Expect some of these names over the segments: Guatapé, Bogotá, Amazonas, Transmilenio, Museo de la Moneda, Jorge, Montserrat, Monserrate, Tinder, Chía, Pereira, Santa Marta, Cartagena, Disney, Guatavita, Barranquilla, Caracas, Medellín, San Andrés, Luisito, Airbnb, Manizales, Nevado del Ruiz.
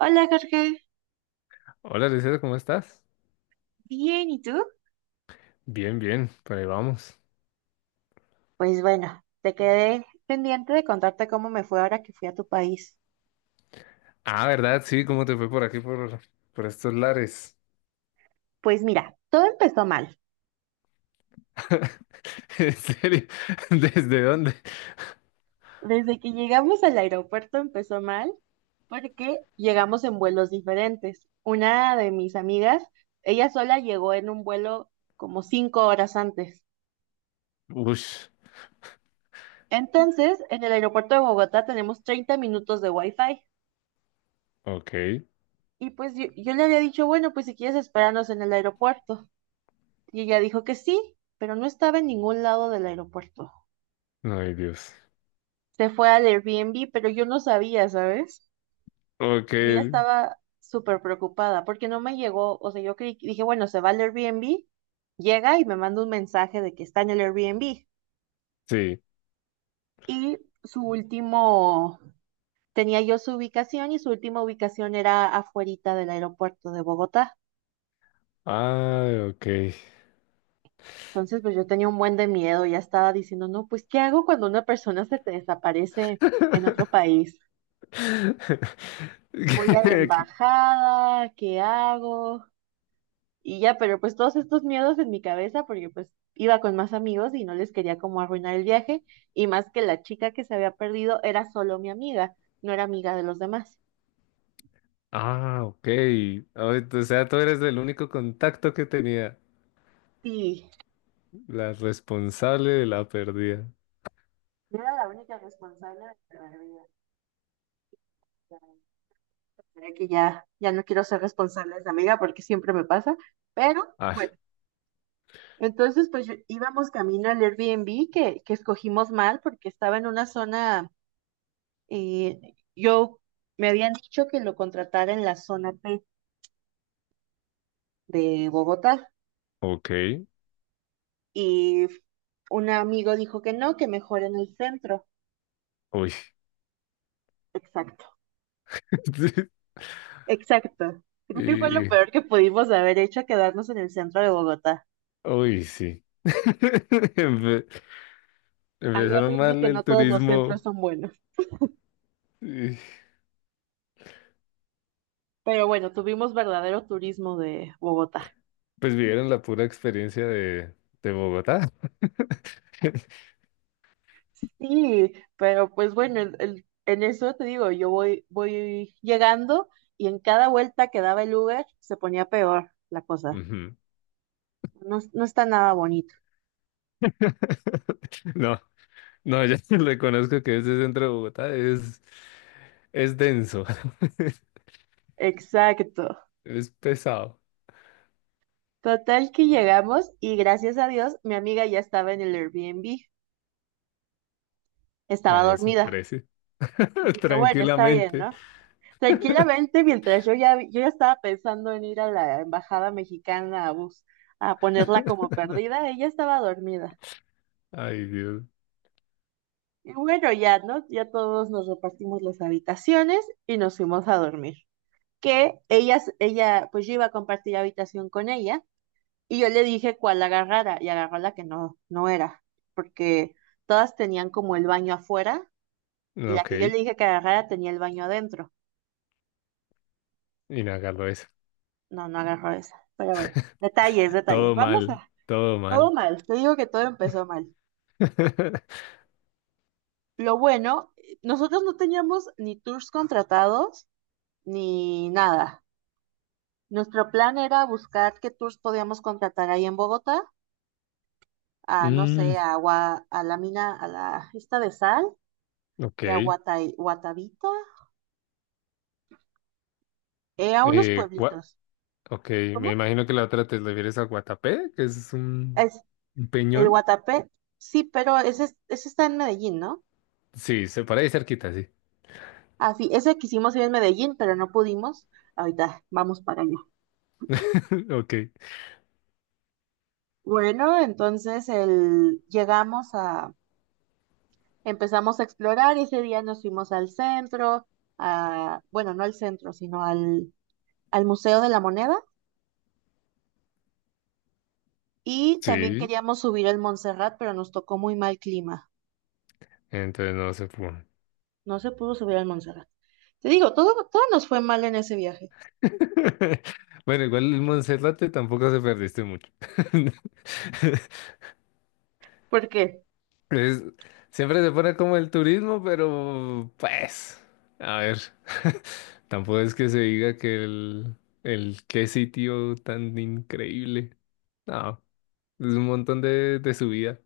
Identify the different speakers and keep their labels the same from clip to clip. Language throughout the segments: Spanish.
Speaker 1: Hola Jorge,
Speaker 2: Hola, Luisito, ¿cómo estás?
Speaker 1: bien, ¿y tú?
Speaker 2: Bien, bien, por ahí vamos.
Speaker 1: Pues bueno, te quedé pendiente de contarte cómo me fue ahora que fui a tu país.
Speaker 2: Ah, ¿verdad? Sí, ¿cómo te fue por aquí, por estos lares?
Speaker 1: Pues mira, todo empezó mal.
Speaker 2: ¿En serio? ¿Desde dónde?
Speaker 1: Desde que llegamos al aeropuerto empezó mal porque llegamos en vuelos diferentes. Una de mis amigas, ella sola llegó en un vuelo como 5 horas antes.
Speaker 2: Ush,
Speaker 1: Entonces, en el aeropuerto de Bogotá tenemos 30 minutos de wifi.
Speaker 2: ok.
Speaker 1: Y pues yo le había dicho, bueno, pues si quieres esperarnos en el aeropuerto. Y ella dijo que sí, pero no estaba en ningún lado del aeropuerto.
Speaker 2: Ay, Dios.
Speaker 1: Se fue al Airbnb, pero yo no sabía, ¿sabes?
Speaker 2: Ok,
Speaker 1: Yo ya estaba súper preocupada porque no me llegó, o sea, dije, bueno, se va al Airbnb, llega y me manda un mensaje de que está en el Airbnb.
Speaker 2: sí.
Speaker 1: Y su último, tenía yo su ubicación y su última ubicación era afuerita del aeropuerto de Bogotá.
Speaker 2: Ah, ok.
Speaker 1: Entonces, pues yo tenía un buen de miedo, ya estaba diciendo, no, pues, ¿qué hago cuando una persona se te desaparece en otro país? Voy a la
Speaker 2: ¿Qué?
Speaker 1: embajada, ¿qué hago? Y ya, pero pues todos estos miedos en mi cabeza, porque pues iba con más amigos y no les quería como arruinar el viaje, y más que la chica que se había perdido era solo mi amiga, no era amiga de los demás.
Speaker 2: Ah, ok. Ay, o sea, tú eres el único contacto que tenía,
Speaker 1: Sí,
Speaker 2: la responsable de la pérdida.
Speaker 1: yo era la única responsable de mi pérdida. Ya, creo que ya, ya no quiero ser responsable de esa amiga porque siempre me pasa, pero
Speaker 2: Ah,
Speaker 1: bueno, entonces íbamos camino al Airbnb que escogimos mal porque estaba en una zona. Y yo me habían dicho que lo contratara en la zona P de Bogotá
Speaker 2: ok.
Speaker 1: y un amigo dijo que no, que mejor en el centro.
Speaker 2: Uy.
Speaker 1: Exacto, exacto. Creo que fue lo
Speaker 2: Y-
Speaker 1: peor que pudimos haber hecho, quedarnos en el centro de Bogotá.
Speaker 2: Uy, sí. Empe-
Speaker 1: Ahí
Speaker 2: empezaron
Speaker 1: aprendí
Speaker 2: mal
Speaker 1: que
Speaker 2: el
Speaker 1: no todos los centros
Speaker 2: turismo.
Speaker 1: son buenos.
Speaker 2: Y,
Speaker 1: Pero bueno, tuvimos verdadero turismo de Bogotá.
Speaker 2: pues vivieron la pura experiencia de Bogotá.
Speaker 1: Sí, pero pues bueno, en eso te digo, yo voy llegando y en cada vuelta que daba el Uber se ponía peor la cosa.
Speaker 2: Ujú.
Speaker 1: No, no está nada bonito.
Speaker 2: No, no, ya reconozco que ese centro de Bogotá es denso.
Speaker 1: Exacto.
Speaker 2: Es pesado.
Speaker 1: Total que llegamos y gracias a Dios mi amiga ya estaba en el Airbnb, estaba
Speaker 2: A eso
Speaker 1: dormida.
Speaker 2: parece.
Speaker 1: Y dije, bueno, está bien,
Speaker 2: Tranquilamente.
Speaker 1: ¿no? Tranquilamente, mientras yo ya estaba pensando en ir a la embajada mexicana a ponerla como perdida, ella estaba dormida.
Speaker 2: Ay, Dios.
Speaker 1: Y bueno, ya, ¿no? Ya todos nos repartimos las habitaciones y nos fuimos a dormir. Que pues yo iba a compartir habitación con ella. Y yo le dije cuál agarrara y agarró la que no era, porque todas tenían como el baño afuera y
Speaker 2: No,
Speaker 1: la
Speaker 2: ok,
Speaker 1: que yo le dije que agarrara tenía el baño adentro.
Speaker 2: inhalarlo eso.
Speaker 1: No, no agarró esa. Pero bueno, detalles, detalles.
Speaker 2: Todo
Speaker 1: Vamos
Speaker 2: mal,
Speaker 1: a...
Speaker 2: todo
Speaker 1: Todo
Speaker 2: mal.
Speaker 1: mal, te digo que todo empezó mal. Lo bueno, nosotros no teníamos ni tours contratados ni nada. Nuestro plan era buscar qué tours podíamos contratar ahí en Bogotá, a no
Speaker 2: Mm,
Speaker 1: sé, a la mina, a la esta de sal
Speaker 2: ok.
Speaker 1: y a Guatavita, a unos
Speaker 2: Eh, gua-
Speaker 1: pueblitos.
Speaker 2: ok, me
Speaker 1: ¿Cómo?
Speaker 2: imagino que la otra te refieres a Guatapé, que es un,
Speaker 1: Es
Speaker 2: un
Speaker 1: el
Speaker 2: peñón.
Speaker 1: Guatapé. Sí, pero ese, ese está en Medellín, ¿no?
Speaker 2: Sí, se para ahí cerquita, sí.
Speaker 1: Ah, sí, ese quisimos ir en Medellín, pero no pudimos. Ahorita vamos para allá.
Speaker 2: Ok.
Speaker 1: Bueno, entonces llegamos a, empezamos a explorar. Y ese día nos fuimos al centro, a, bueno, no al centro, sino al Museo de la Moneda. Y también
Speaker 2: Sí,
Speaker 1: queríamos subir al Montserrat, pero nos tocó muy mal clima.
Speaker 2: entonces no se pudo.
Speaker 1: No se pudo subir al Montserrat. Te digo, todo, todo nos fue mal en ese viaje.
Speaker 2: Bueno, igual el Monserrate tampoco se perdiste mucho.
Speaker 1: ¿Por qué?
Speaker 2: Es- Siempre se pone como el turismo, pero pues, a ver, tampoco es que se diga que el qué sitio tan increíble. No, es un montón de subida.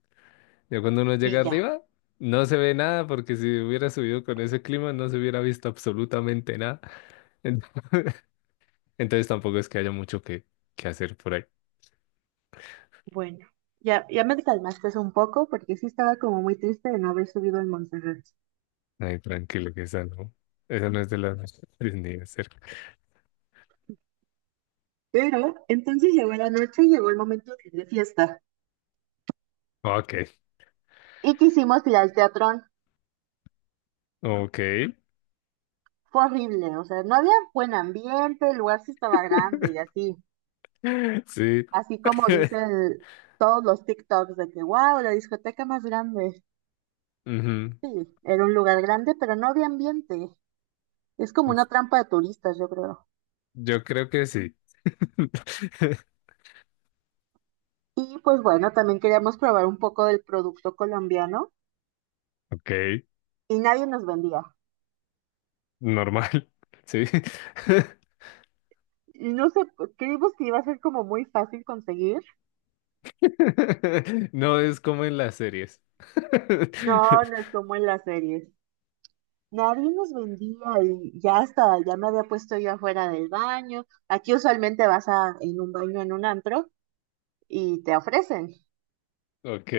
Speaker 2: Ya cuando uno
Speaker 1: Y
Speaker 2: llega
Speaker 1: ya,
Speaker 2: arriba, no se ve nada porque si hubiera subido con ese clima no se hubiera visto absolutamente nada. En- Entonces tampoco es que haya mucho que hacer por ahí.
Speaker 1: bueno, ya me calmaste un poco porque sí estaba como muy triste de no haber subido al Montserrat.
Speaker 2: Ay, tranquilo, que esa no, es de las Disney de cerca.
Speaker 1: Pero entonces llegó la noche y llegó el momento de ir de fiesta.
Speaker 2: Ok,
Speaker 1: Y quisimos ir al teatrón.
Speaker 2: ok.
Speaker 1: Fue horrible, o sea, no había buen ambiente, el lugar sí estaba grande y así.
Speaker 2: Sí.
Speaker 1: Así como dicen todos los TikToks de que, wow, la discoteca más grande.
Speaker 2: Ujú.
Speaker 1: Sí, era un lugar grande, pero no había ambiente. Es como una trampa de turistas, yo creo.
Speaker 2: Yo creo que sí.
Speaker 1: Y pues bueno, también queríamos probar un poco del producto colombiano
Speaker 2: Ok,
Speaker 1: y nadie nos vendía.
Speaker 2: normal. Sí.
Speaker 1: Y no sé, pues, creímos que iba a ser como muy fácil conseguir.
Speaker 2: No es como en las series.
Speaker 1: No, no es como en las series. Nadie nos vendía y ya hasta, ya me había puesto yo afuera del baño. Aquí usualmente vas a, en un baño, en un antro y te ofrecen.
Speaker 2: Ok.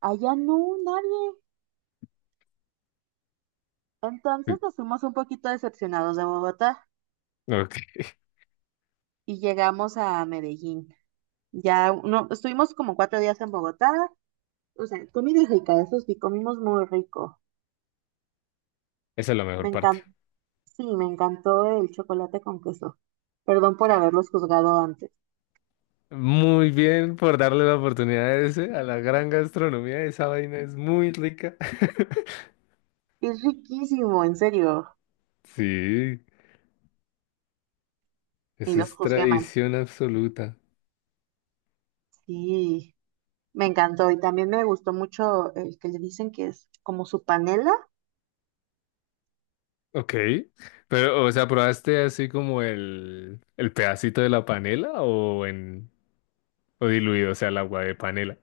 Speaker 1: Allá no, nadie. Entonces nos fuimos un poquito decepcionados de Bogotá
Speaker 2: Ok.
Speaker 1: y llegamos a Medellín. Ya no, estuvimos como 4 días en Bogotá. O sea, comida rica, eso sí, comimos muy rico.
Speaker 2: Esa es la
Speaker 1: Me
Speaker 2: mejor parte.
Speaker 1: encantó. Sí, me encantó el chocolate con queso. Perdón por haberlos juzgado antes.
Speaker 2: Muy bien por darle la oportunidad a la gran gastronomía. Esa vaina es muy rica.
Speaker 1: Es riquísimo, en serio.
Speaker 2: Sí,
Speaker 1: Y
Speaker 2: eso
Speaker 1: los
Speaker 2: es
Speaker 1: juzgué mal.
Speaker 2: tradición absoluta.
Speaker 1: Sí, me encantó. Y también me gustó mucho el que le dicen que es como su panela,
Speaker 2: Ok, pero, o sea, ¿probaste así como el pedacito de la panela o diluido, o sea, el agua de panela?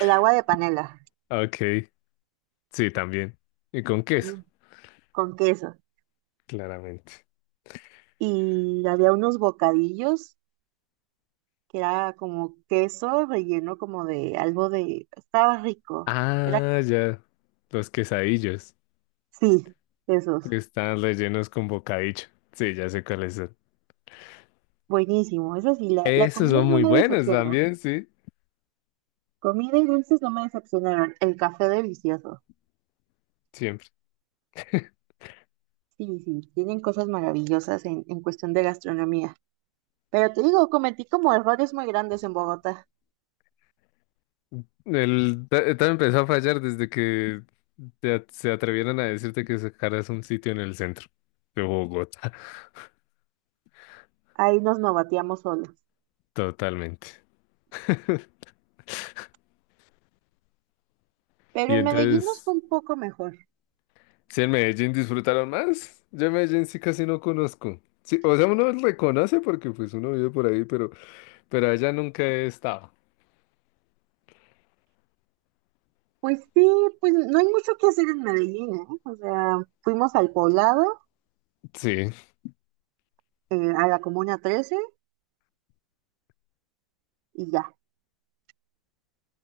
Speaker 1: el agua de panela,
Speaker 2: Ok, sí, también. Y con queso,
Speaker 1: también con queso.
Speaker 2: claramente.
Speaker 1: Y había unos bocadillos que era como queso relleno como de algo de... Estaba rico. Era...
Speaker 2: Ah, ya. Los quesadillos
Speaker 1: Sí, esos.
Speaker 2: que están rellenos con bocadillo. Sí, ya sé cuáles son.
Speaker 1: Buenísimo. Eso sí, la
Speaker 2: Esos
Speaker 1: comida
Speaker 2: son
Speaker 1: no
Speaker 2: muy
Speaker 1: me
Speaker 2: buenos
Speaker 1: decepcionó.
Speaker 2: también, sí,
Speaker 1: Comida y dulces no me decepcionaron. El café delicioso.
Speaker 2: siempre.
Speaker 1: Sí, sí, tienen cosas maravillosas en cuestión de gastronomía. Pero te digo, cometí como errores muy grandes en Bogotá.
Speaker 2: Empezó a fallar desde que se atrevieron a decirte que sacaras un sitio en el centro de Bogotá,
Speaker 1: Ahí nos novateamos solos.
Speaker 2: totalmente.
Speaker 1: Pero
Speaker 2: Y
Speaker 1: en Medellín nos fue
Speaker 2: entonces,
Speaker 1: un poco mejor.
Speaker 2: si en Medellín disfrutaron más, yo en Medellín sí casi no conozco. Sí, o sea, uno reconoce porque pues uno vive por ahí, pero, allá nunca he estado.
Speaker 1: Pues sí, pues no hay mucho que hacer en Medellín, ¿eh? O sea, fuimos al poblado,
Speaker 2: Sí,
Speaker 1: a la Comuna 13 y ya.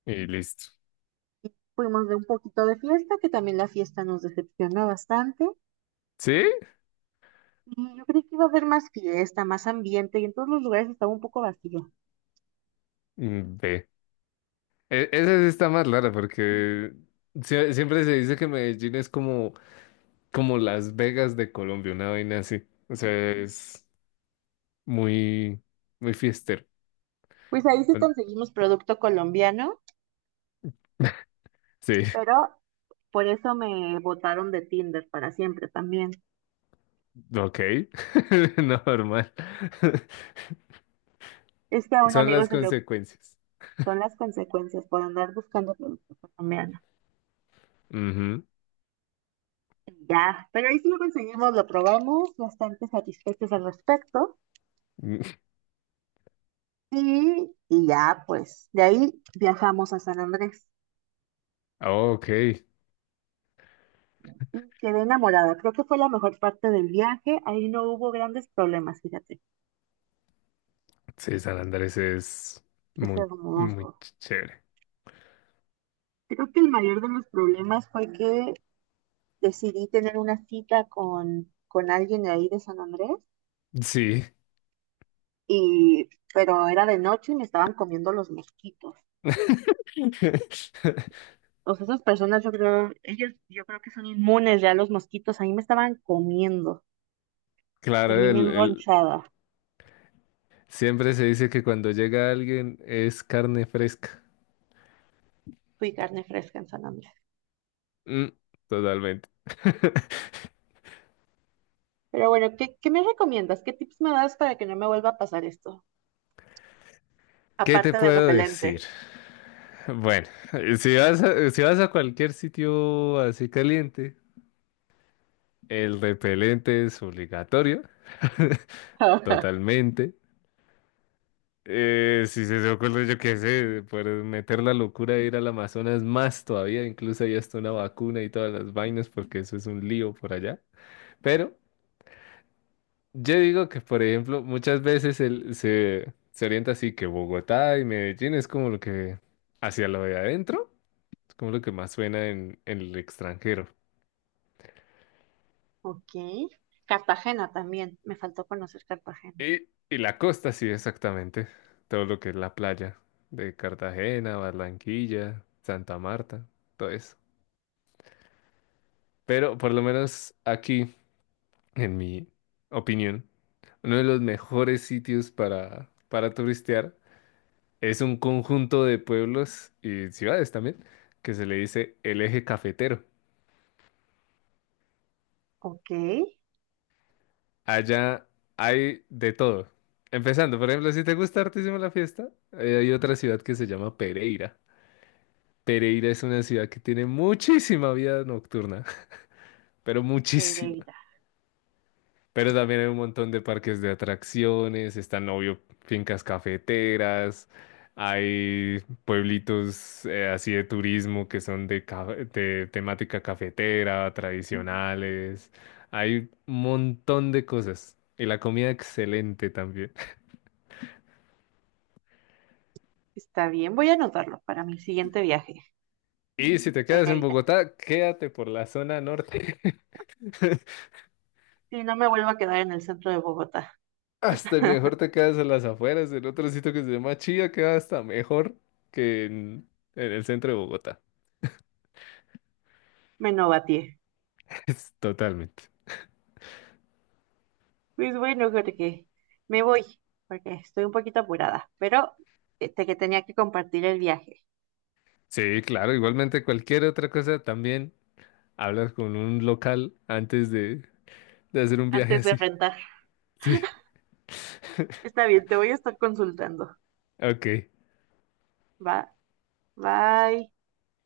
Speaker 2: y listo.
Speaker 1: Y fuimos de un poquito de fiesta, que también la fiesta nos decepcionó bastante.
Speaker 2: ¿Sí?
Speaker 1: Y yo creí que iba a haber más fiesta, más ambiente, y en todos los lugares estaba un poco vacío.
Speaker 2: Mm, ve. Esa sí está más rara porque siempre se dice que Medellín es como Las Vegas de Colombia, una vaina así. O sea, es muy, muy fiestero.
Speaker 1: Pues ahí sí
Speaker 2: Bueno,
Speaker 1: conseguimos producto colombiano,
Speaker 2: sí,
Speaker 1: pero por eso me botaron de Tinder para siempre también.
Speaker 2: ok, normal.
Speaker 1: Es que a un
Speaker 2: Son
Speaker 1: amigo
Speaker 2: las
Speaker 1: se le oc-
Speaker 2: consecuencias.
Speaker 1: son las consecuencias por andar buscando producto colombiano.
Speaker 2: Ujú.
Speaker 1: Y ya, pero ahí sí lo conseguimos, lo probamos, bastante satisfechos al respecto.
Speaker 2: Mm,
Speaker 1: Y ya, pues, de ahí viajamos a San Andrés.
Speaker 2: ah, ok,
Speaker 1: Y quedé enamorada. Creo que fue la mejor parte del viaje. Ahí no hubo grandes problemas, fíjate.
Speaker 2: sí, San Andrés es
Speaker 1: Es
Speaker 2: muy, muy
Speaker 1: hermoso.
Speaker 2: ch- chévere.
Speaker 1: Creo que el mayor de los problemas fue que decidí tener una cita con alguien de ahí de San Andrés,
Speaker 2: Sí.
Speaker 1: y, pero era de noche y me estaban comiendo los mosquitos. O sea, esas personas, yo creo, ellos, yo creo que son inmunes ya a los mosquitos. A mí me estaban comiendo.
Speaker 2: Claro,
Speaker 1: Terminé enronchada.
Speaker 2: siempre se dice que cuando llega alguien es carne fresca.
Speaker 1: Fui carne fresca en San Andrés.
Speaker 2: Mm, totalmente.
Speaker 1: Pero bueno, ¿qué me recomiendas? ¿Qué tips me das para que no me vuelva a pasar esto?
Speaker 2: ¿Qué te
Speaker 1: Aparte del
Speaker 2: puedo decir?
Speaker 1: repelente.
Speaker 2: Bueno, si vas a cualquier sitio así caliente, el repelente es obligatorio, totalmente. Si se te ocurre, yo qué sé, por meter la locura de ir al Amazonas más todavía, incluso hay hasta una vacuna y todas las vainas, porque eso es un lío por allá. Pero yo digo que, por ejemplo, muchas veces se orienta así que Bogotá y Medellín es como lo que hacia lo de adentro, es como lo que más suena en el extranjero.
Speaker 1: Ok. Cartagena también. Me faltó conocer Cartagena.
Speaker 2: Y la costa, sí, exactamente. Todo lo que es la playa de Cartagena, Barranquilla, Santa Marta, todo eso. Pero por lo menos aquí, en mi opinión, uno de los mejores sitios para turistear es un conjunto de pueblos y ciudades también, que se le dice el eje cafetero.
Speaker 1: Ok.
Speaker 2: Allá hay de todo. Empezando, por ejemplo, si te gusta hartísimo la fiesta, hay otra ciudad que se llama Pereira. Pereira es una ciudad que tiene muchísima vida nocturna, pero muchísima.
Speaker 1: Pereira.
Speaker 2: Pero también hay un montón de parques de atracciones, están, obvio, fincas cafeteras, hay pueblitos así de turismo que son de temática cafetera, tradicionales. Hay un montón de cosas. Y la comida excelente también.
Speaker 1: Está bien, voy a anotarlo para mi siguiente viaje,
Speaker 2: Y si te quedas en
Speaker 1: Pereira.
Speaker 2: Bogotá, quédate por la zona norte.
Speaker 1: Si no me vuelvo a quedar en el centro de Bogotá,
Speaker 2: Hasta mejor te quedas en las afueras, en otro sitio que se llama Chía, queda hasta mejor que en el centro de Bogotá.
Speaker 1: me novateé.
Speaker 2: Es totalmente.
Speaker 1: Pues bueno, Jorge, me voy, porque estoy un poquito apurada, pero este que tenía que compartir el viaje
Speaker 2: Sí, claro, igualmente cualquier otra cosa también hablas con un local antes de hacer un viaje
Speaker 1: antes de
Speaker 2: así.
Speaker 1: rentar.
Speaker 2: Sí,
Speaker 1: Está bien, te voy a estar consultando.
Speaker 2: ok.
Speaker 1: Va, bye.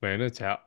Speaker 2: Bueno, chao.